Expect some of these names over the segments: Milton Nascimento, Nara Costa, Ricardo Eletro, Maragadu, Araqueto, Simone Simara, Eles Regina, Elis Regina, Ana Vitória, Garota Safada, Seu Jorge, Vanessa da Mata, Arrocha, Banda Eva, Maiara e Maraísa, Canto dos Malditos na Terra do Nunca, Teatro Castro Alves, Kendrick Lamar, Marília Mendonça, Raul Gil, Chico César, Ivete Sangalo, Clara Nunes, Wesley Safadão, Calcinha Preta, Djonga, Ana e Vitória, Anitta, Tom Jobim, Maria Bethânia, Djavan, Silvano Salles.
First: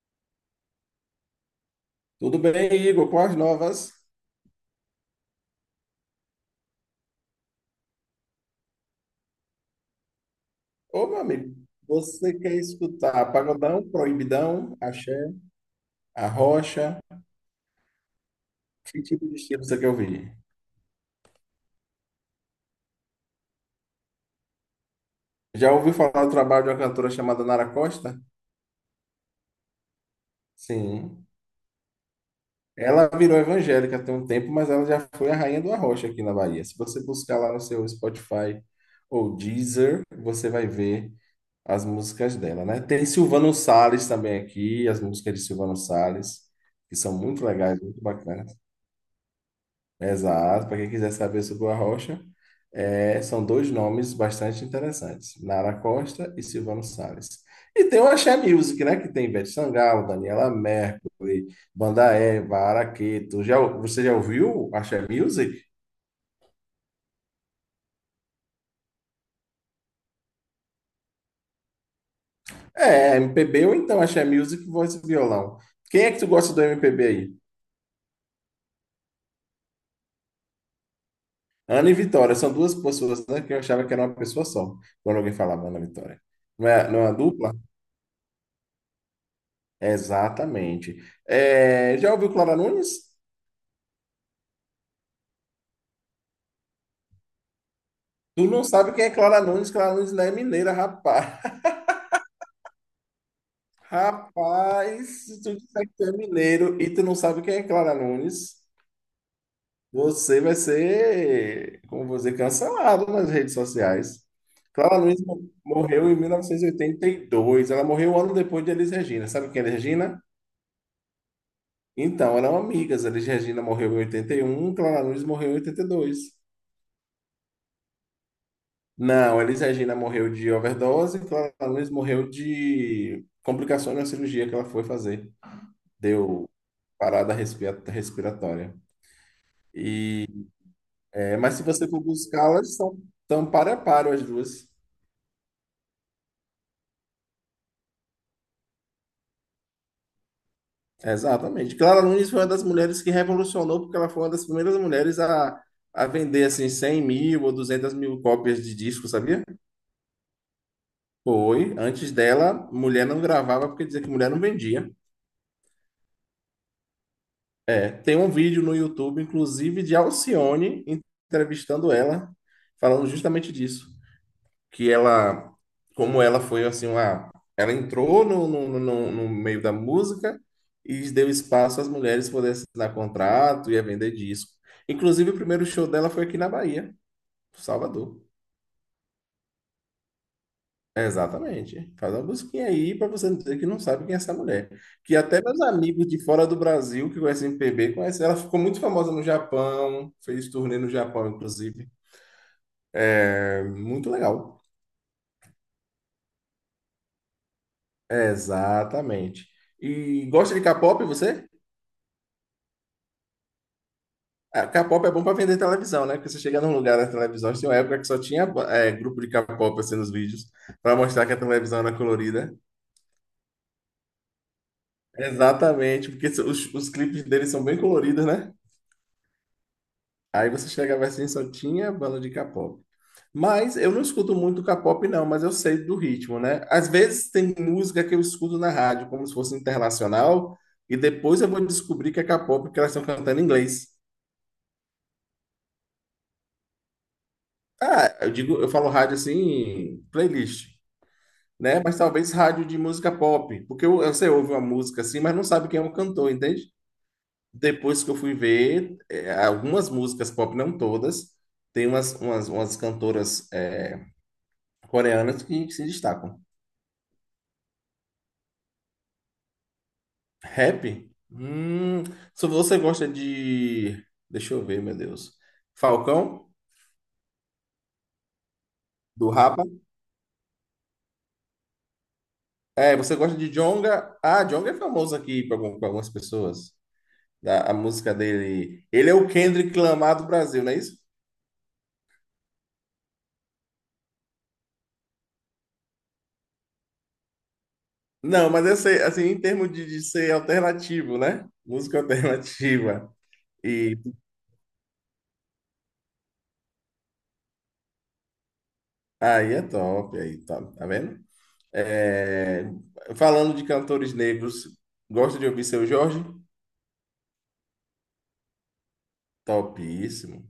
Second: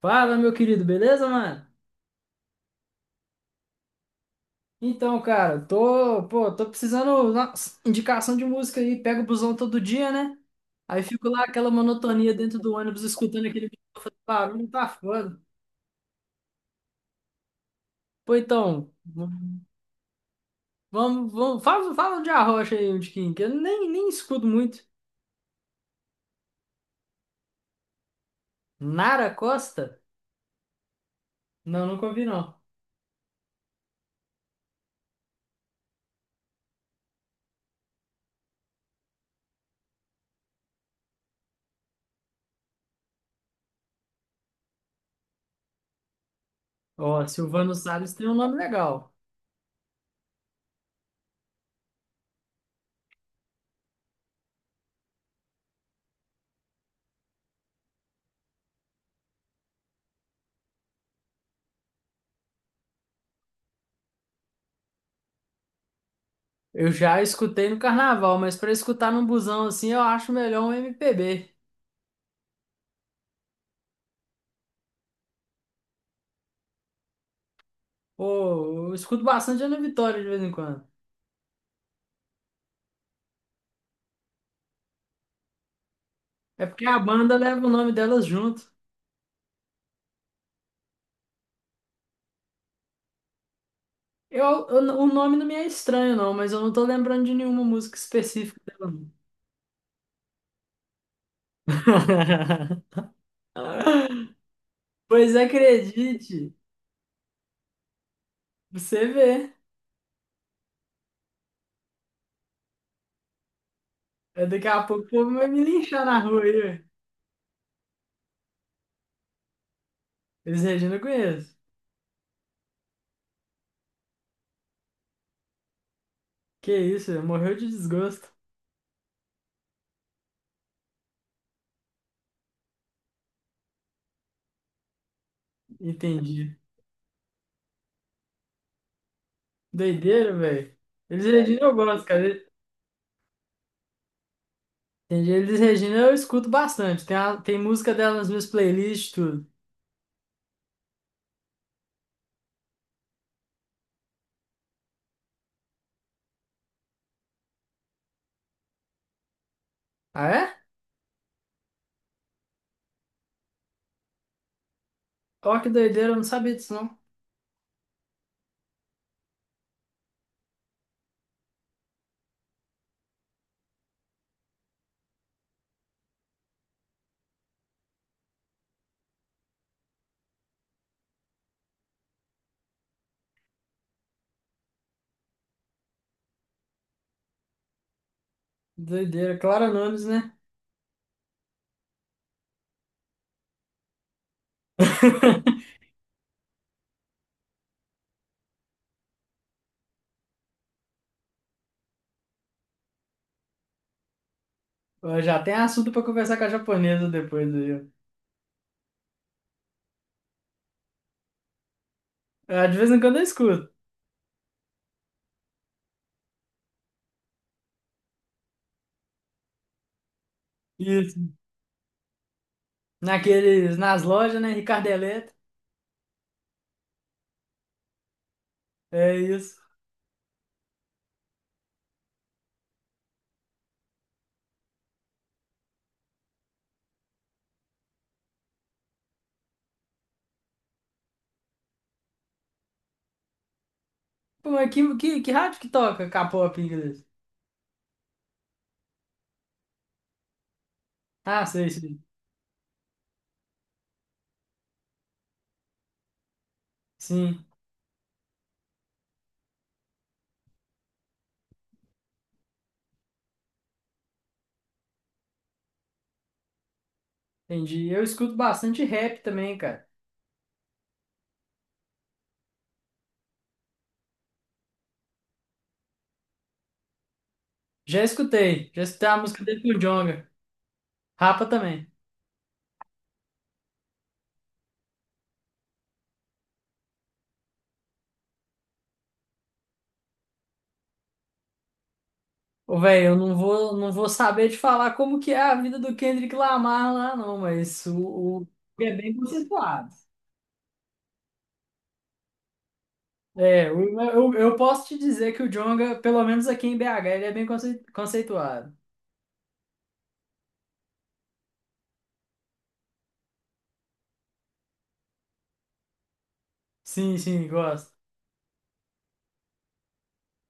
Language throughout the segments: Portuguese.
Fala, meu querido, beleza, mano? Tudo bem, Igor? Com as novas? Então, cara, tô precisando de uma indicação de música aí. Pego o busão todo dia, né? Aí Ô, meu fico lá amigo, aquela você monotonia quer dentro do ônibus escutar escutando aquele pagodão, barulho, proibidão, tá axé, foda. arrocha? Pô, então, Que tipo de estilo você quer ouvir? Fala de Arrocha aí, um tiquinho, que eu nem escuto muito. Já ouviu falar do trabalho de uma cantora chamada Nara Costa? Nara Costa? Sim. Não, nunca ouvi, não. Ela virou evangélica tem um tempo, mas ela já foi a rainha do arrocha aqui na Bahia. Se você buscar lá no seu Spotify ou Deezer, você vai ver as músicas dela, né? Tem Silvano Salles também aqui, as músicas de Silvano Salles, que são Ó, muito Silvano legais, muito Salles tem um bacanas. nome legal. Exato, para quem quiser saber sobre o Arrocha, são dois nomes bastante interessantes, Nara Costa e Silvano Salles. E tem o Axé Music, né, que tem Ivete Sangalo, Daniela Mercury, Banda Eva, Araqueto. Você já ouviu Axé Music? Eu já escutei no carnaval, mas pra escutar num busão assim, eu acho melhor um MPB. É, MPB ou então Axé Music, voz e violão. Quem é que tu gosta do MPB aí? Pô, eu escuto bastante Ana Vitória de vez em quando. Ana e Vitória, são duas pessoas, né, que eu achava que era uma pessoa só, quando alguém falava Ana e Vitória. É Não porque é, a não é uma banda dupla? leva o nome delas junto. Exatamente. É, já ouviu Clara Nunes? O nome não me é estranho, não, mas eu não tô lembrando de nenhuma música Tu específica não dela, sabe quem não. é Clara Nunes? Clara Nunes não é mineira, rapaz. Rapaz, Pois se tu disser que tu é acredite, mineiro e tu não sabe quem é Clara Nunes, você vê. você vai ser, como você cancelado nas redes sociais. É, daqui a pouco o povo vai me linchar Morreu em na rua aí, ué. 1982. Ela morreu um ano depois de Elis Regina. Sabe quem é Elis Regina? Eles Regina eu conheço. Então, eram amigas. Elis Regina morreu em 81, Clara Nunes morreu em 82. Que isso, ué, morreu de desgosto. Não, Elis Regina morreu de overdose, Clara Nunes morreu de complicações na cirurgia que ela foi fazer. Deu Entendi. Respiratória. E, Doideira, velho. Eles mas Regina se eu você for gosto, cara. buscar, elas são tão par a par as duas. Entendi. Eles Regina eu escuto bastante. Tem, tem música delas nas minhas playlists, e tudo. Exatamente. Clara Nunes foi uma das mulheres que revolucionou, porque ela foi uma das primeiras mulheres a vender assim 100 mil ou 200 mil cópias de disco, sabia? Ah, é? Foi. Antes dela, mulher não gravava porque dizia que mulher não vendia. Ó, que doideira, eu não sabia disso, não. É, tem um vídeo no YouTube, inclusive, de Alcione entrevistando ela, falando justamente disso. Que ela, como ela foi assim, uma, Ela entrou no meio da música e deu espaço às mulheres poderem assinar contrato e a vender disco. Inclusive, o primeiro show dela foi aqui na Bahia, Salvador. Doideira, Clara Nunes, né? Exatamente. Faz uma busquinha aí para você não dizer que não sabe quem é essa mulher. Que até meus amigos de fora do Brasil que conhecem MPB conhecem. Ela ficou muito famosa no Japão, fez turnê no Japão, inclusive. É muito legal. Ó, já tem assunto pra conversar com a japonesa depois aí, ó. Exatamente. E gosta de K-pop, você? Ah, de vez em quando eu escuto. Ah, K-pop é bom para vender televisão, né? Porque você chega num lugar da televisão, tinha uma época que só tinha grupo de K-pop assim nos vídeos, para Isso. mostrar que a televisão era colorida. Naqueles, nas lojas, né? Ricardo Eletro. Exatamente, porque os clipes deles são bem coloridos, né? É isso. Aí você chegava assim, só tinha banda de K-pop. Mas eu não escuto muito K-pop, não, mas eu sei do ritmo, né? Às vezes tem música que eu escuto na rádio, como se fosse internacional, e depois eu vou descobrir que é K-pop, que elas estão cantando em inglês. Pô, mas que rádio que toca K-pop em inglês? Ah, eu digo, eu falo rádio assim, playlist, Ah, sei, né? Mas sei. talvez rádio de música pop, porque você ouve uma música assim, mas não sabe quem é o cantor, entende? Sim, Depois que eu fui ver, algumas músicas pop, não todas, tem umas cantoras. Coreanas que se destacam. entendi. Eu escuto bastante rap também, cara. Rap? Hum, se você gosta de. Deixa eu ver, meu Deus. Falcão, Já escutei. Já escutei a do música dele Rapa. com o Djonga. Rapa também. É, você gosta de Djonga? Ah, Djonga é famoso aqui para algumas pessoas. Música dele. Ele é o Kendrick Lamar do Brasil, não é isso? Ô, velho, eu não vou saber te falar como que é a vida do Kendrick Lamar lá, não, mas Não, mas eu é sei, bem assim, em termos conceituado. de ser alternativo, né? Música alternativa. É, E eu posso te dizer que o Djonga, pelo menos aqui em BH, ele é bem conceituado. aí é top, aí top, tá vendo? É, falando de cantores negros, gosta de ouvir Seu Jorge? Sim, sim, gosto. Topíssimo.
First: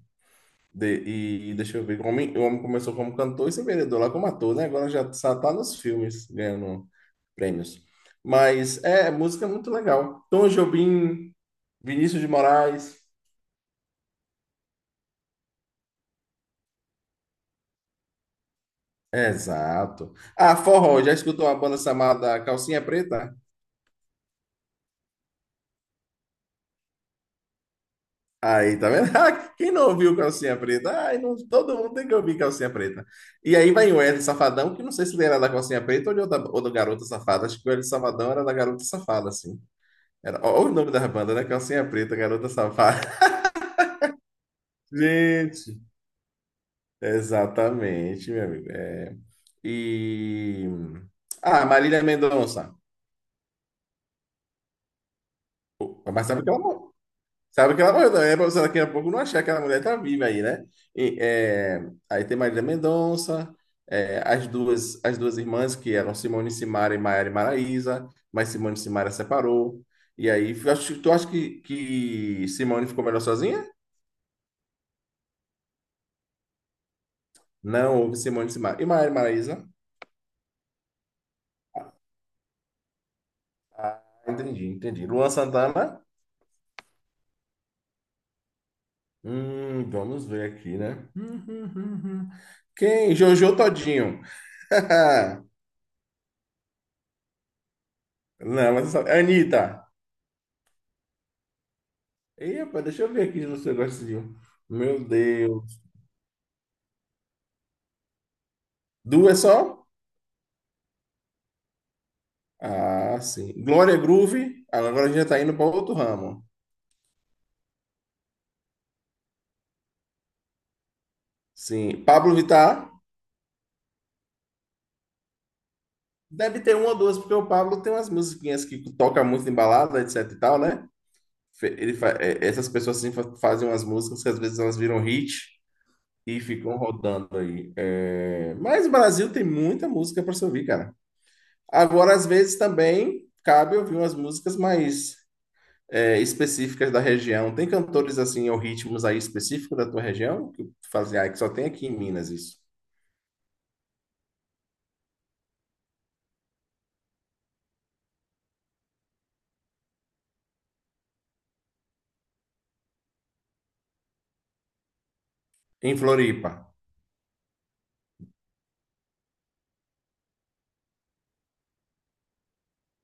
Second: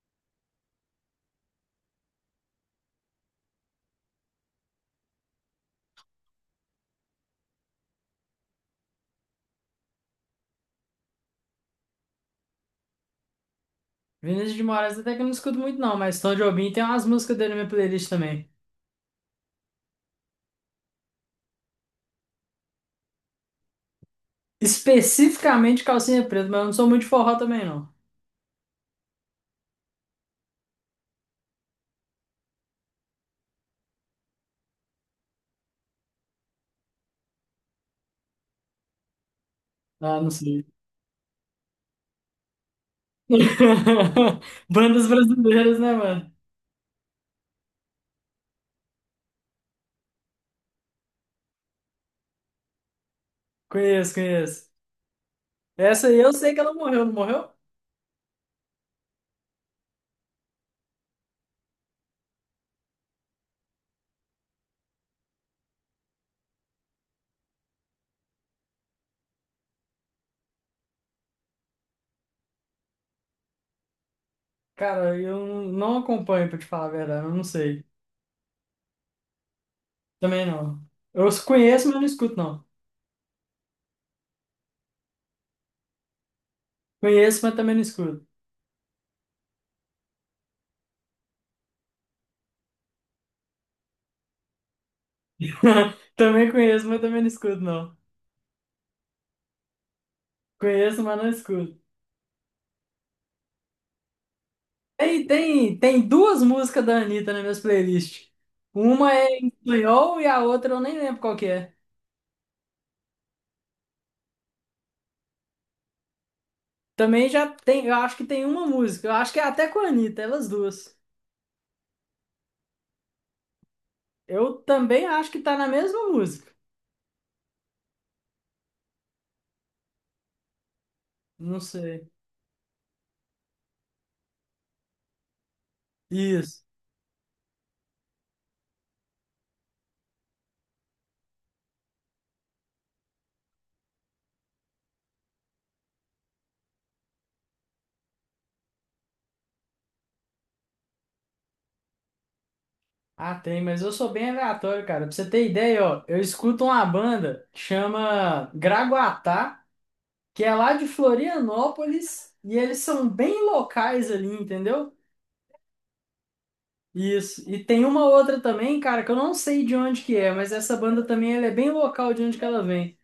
De- e deixa eu ver, o homem começou como cantor e se vendedor lá como ator, né? Agora já só tá nos filmes ganhando prêmios. Mas é, música é muito legal. Tom Jobim, Vinícius de Moraes. Vinícius de Moraes até que eu não escuto muito não, mas Tom Jobim tem umas músicas dele na minha playlist também. Exato. Ah, forró, já escutou uma banda chamada Calcinha Preta? Especificamente Calcinha Preta, mas eu não sou muito de forró também não. Aí, tá vendo? Ah, quem não ouviu Calcinha Preta? Ai, não, todo mundo tem que ouvir Calcinha Preta. E aí vai o Wesley Safadão, que não sei se ele era da Calcinha Preta ou, de outra, ou do Garota Safada. Acho que o Wesley Safadão era da Garota Safada, assim. Ah, não Era, sei. olha o nome da banda, né? Calcinha Preta, Garota Safada. Bandas brasileiras, Gente, né, mano? exatamente, meu amigo. E. Ah, Marília Mendonça. Conheço, conheço. Pô, Essa aí eu sei que ela morreu, não morreu? Sabe que ela morreu também, né? Pra você daqui a pouco não achar que aquela mulher tá viva aí, né? E, é, Aí tem Marília Mendonça, as duas irmãs que eram Simone Simara e Maiara e Maraísa, mas Simone Simara separou. E aí, tu acha que Simone ficou melhor sozinha? Cara, eu não acompanho, pra te falar a verdade, eu não sei. Não, houve Simone Simara. E Maiara e Maraísa? Também não. Eu os conheço, mas não escuto, não. Ah, entendi, entendi. Luan Santana? Conheço, mas também não escuto. Vamos ver aqui, né? Quem? Jojo Todinho. Também conheço, mas também não escuto, não. Não, mas só- Anitta. Conheço, mas não escuto. Ih, deixa eu ver aqui se você gosta de um. Meu Tem, tem, Deus. tem duas músicas da Anitta nas minhas playlists. Uma é Duas em só? espanhol e a outra eu nem lembro qual que é. Ah, sim. Glória Groove. Agora a gente já tá indo para outro ramo. Também já tem, eu acho que tem uma música. Eu acho que é até com a Anitta, elas duas. Sim. Pablo Vittar. Eu também acho que tá na mesma música. Deve ter uma ou duas, porque o Pablo tem umas musiquinhas que toca muito em balada, etc e tal, né? Não sei. Essas pessoas assim fazem umas músicas que às vezes elas viram hit. E Isso. ficam rodando aí. É, mas o Brasil tem muita música para se ouvir, cara. Agora, às vezes, também cabe ouvir umas músicas mais específicas da região. Tem cantores assim, ou ritmos aí específicos da tua região? Que tu fazia, ah, que só tem aqui em Minas isso. Ah, tem, mas eu sou bem aleatório, cara. Pra você ter ideia, ó, eu escuto uma banda que chama Gragoatá, que é lá de Florianópolis, e eles são bem locais ali, entendeu? Em Floripa. Isso. E tem uma outra também, cara, que eu não sei de onde que é, mas essa banda também ela é bem local de onde que ela vem.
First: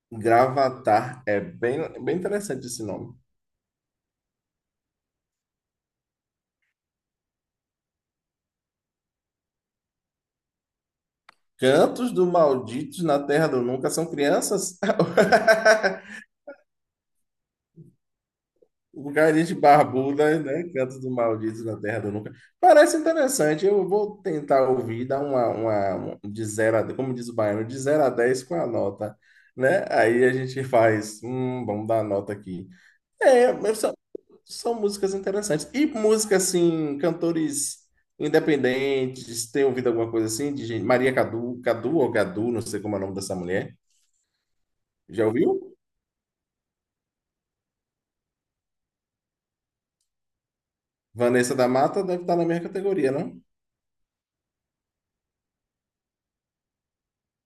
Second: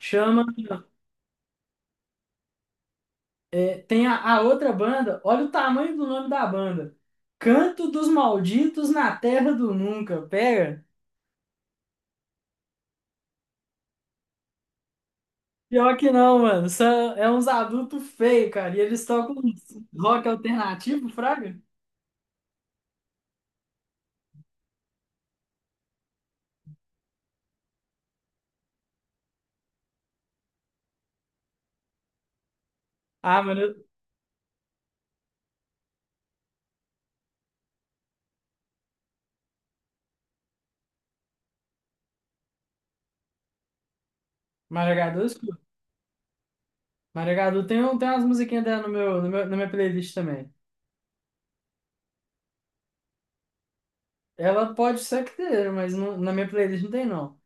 Chama, Gravatar é bem, bem interessante esse nome. é, tem a outra banda, olha o tamanho do nome da banda. Canto dos Malditos na Terra do Nunca, pega. Cantos do Malditos na Terra do Nunca são crianças? Pior que não, mano. São, é uns adultos feios, cara. E eles tocam Lugares de uns rock barbuda, né? Cantos alternativo, do fraga? Maldito na Terra do Nunca. Parece interessante. Eu vou tentar ouvir, dar uma um de zero a, como diz o baiano, de zero a 10 com a nota, né? Aí a gente faz, vamos dar a nota aqui. Ah, É, mano, mas são, São músicas interessantes. E música assim, cantores independentes, tem ouvido alguma coisa assim de gente, Maria Cadu, Cadu ou Gadu, não sei como é o nome dessa mulher. Maragadu, eu Já escuto. ouviu? Tem umas musiquinhas dela no meu, no meu- na minha playlist também. Vanessa da Mata deve estar na minha categoria, não? Ela pode ser que tenha, na minha playlist não tem, não.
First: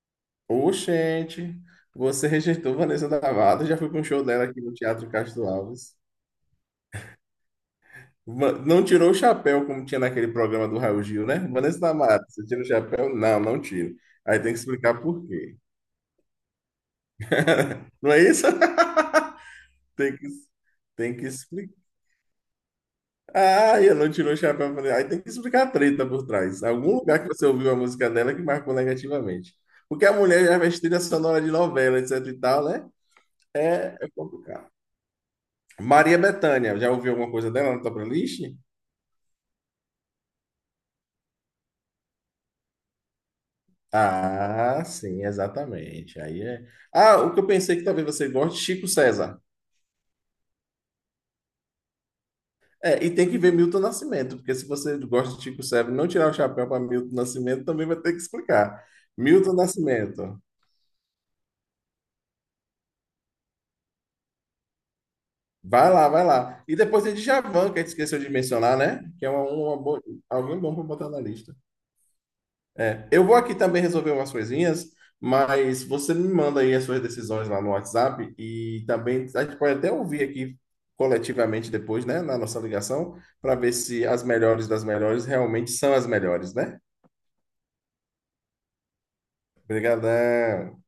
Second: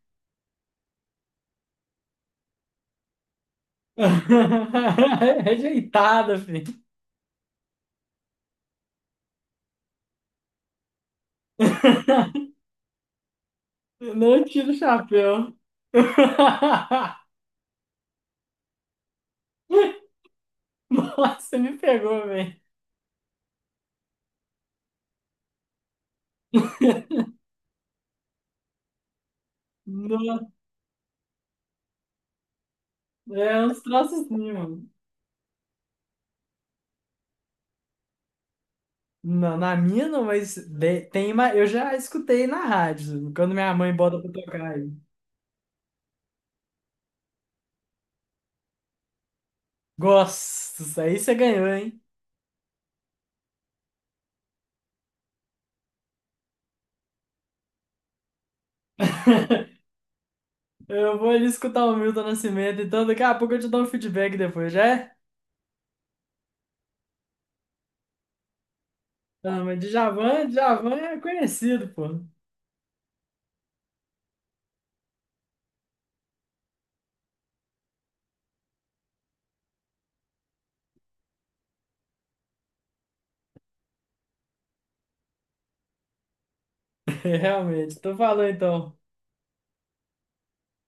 Oxente, você rejeitou Vanessa Davado, já fui para um show dela aqui no Teatro Castro Alves. Rejeitada, filho. Não tirou o chapéu como tinha naquele programa do Raul Gil, né? Vanessa da você tira o chapéu? Não, não tiro. Aí Não tem que tiro o explicar por chapéu. quê. Não é isso? Tem que, tem que Nossa, você me explicar. pegou, velho. Ah, eu não tirou o chapéu. Falei, aí tem que explicar a treta por trás. Algum lugar que você ouviu a música dela que marcou negativamente. Porque a mulher No- já fez trilha sonora de novela, etc e tal, né? É uns É, é troços assim, complicado. mano. Maria Bethânia, já ouviu alguma coisa dela na tua playlist? Não, na minha não, mas tem uma, eu já escutei na rádio, quando minha mãe bota pra tocar, Ah, aí. sim, exatamente. Aí é. Ah, o que eu pensei que talvez você goste, Chico César. Gosto, isso aí você ganhou, hein? É, e tem que ver Milton Nascimento, porque se você gosta de Chico César e não tirar o chapéu para Milton Nascimento, também vai ter que explicar. Milton Nascimento. Eu vou ali escutar o Milton Nascimento, então daqui a pouco eu te dou um feedback depois, já é? Vai lá, vai lá. E depois tem Djavan, que a gente esqueceu de mencionar, né? Que é Ah, uma mas boa, Djavan, alguém bom para Djavan botar é na lista. conhecido, pô. Eu vou aqui também resolver umas coisinhas, mas você me manda aí as suas decisões lá no WhatsApp e também a gente pode até ouvir aqui coletivamente depois, né, na nossa ligação, para ver se as melhores das melhores realmente são as melhores, né? Realmente, tô falando então. Obrigadão.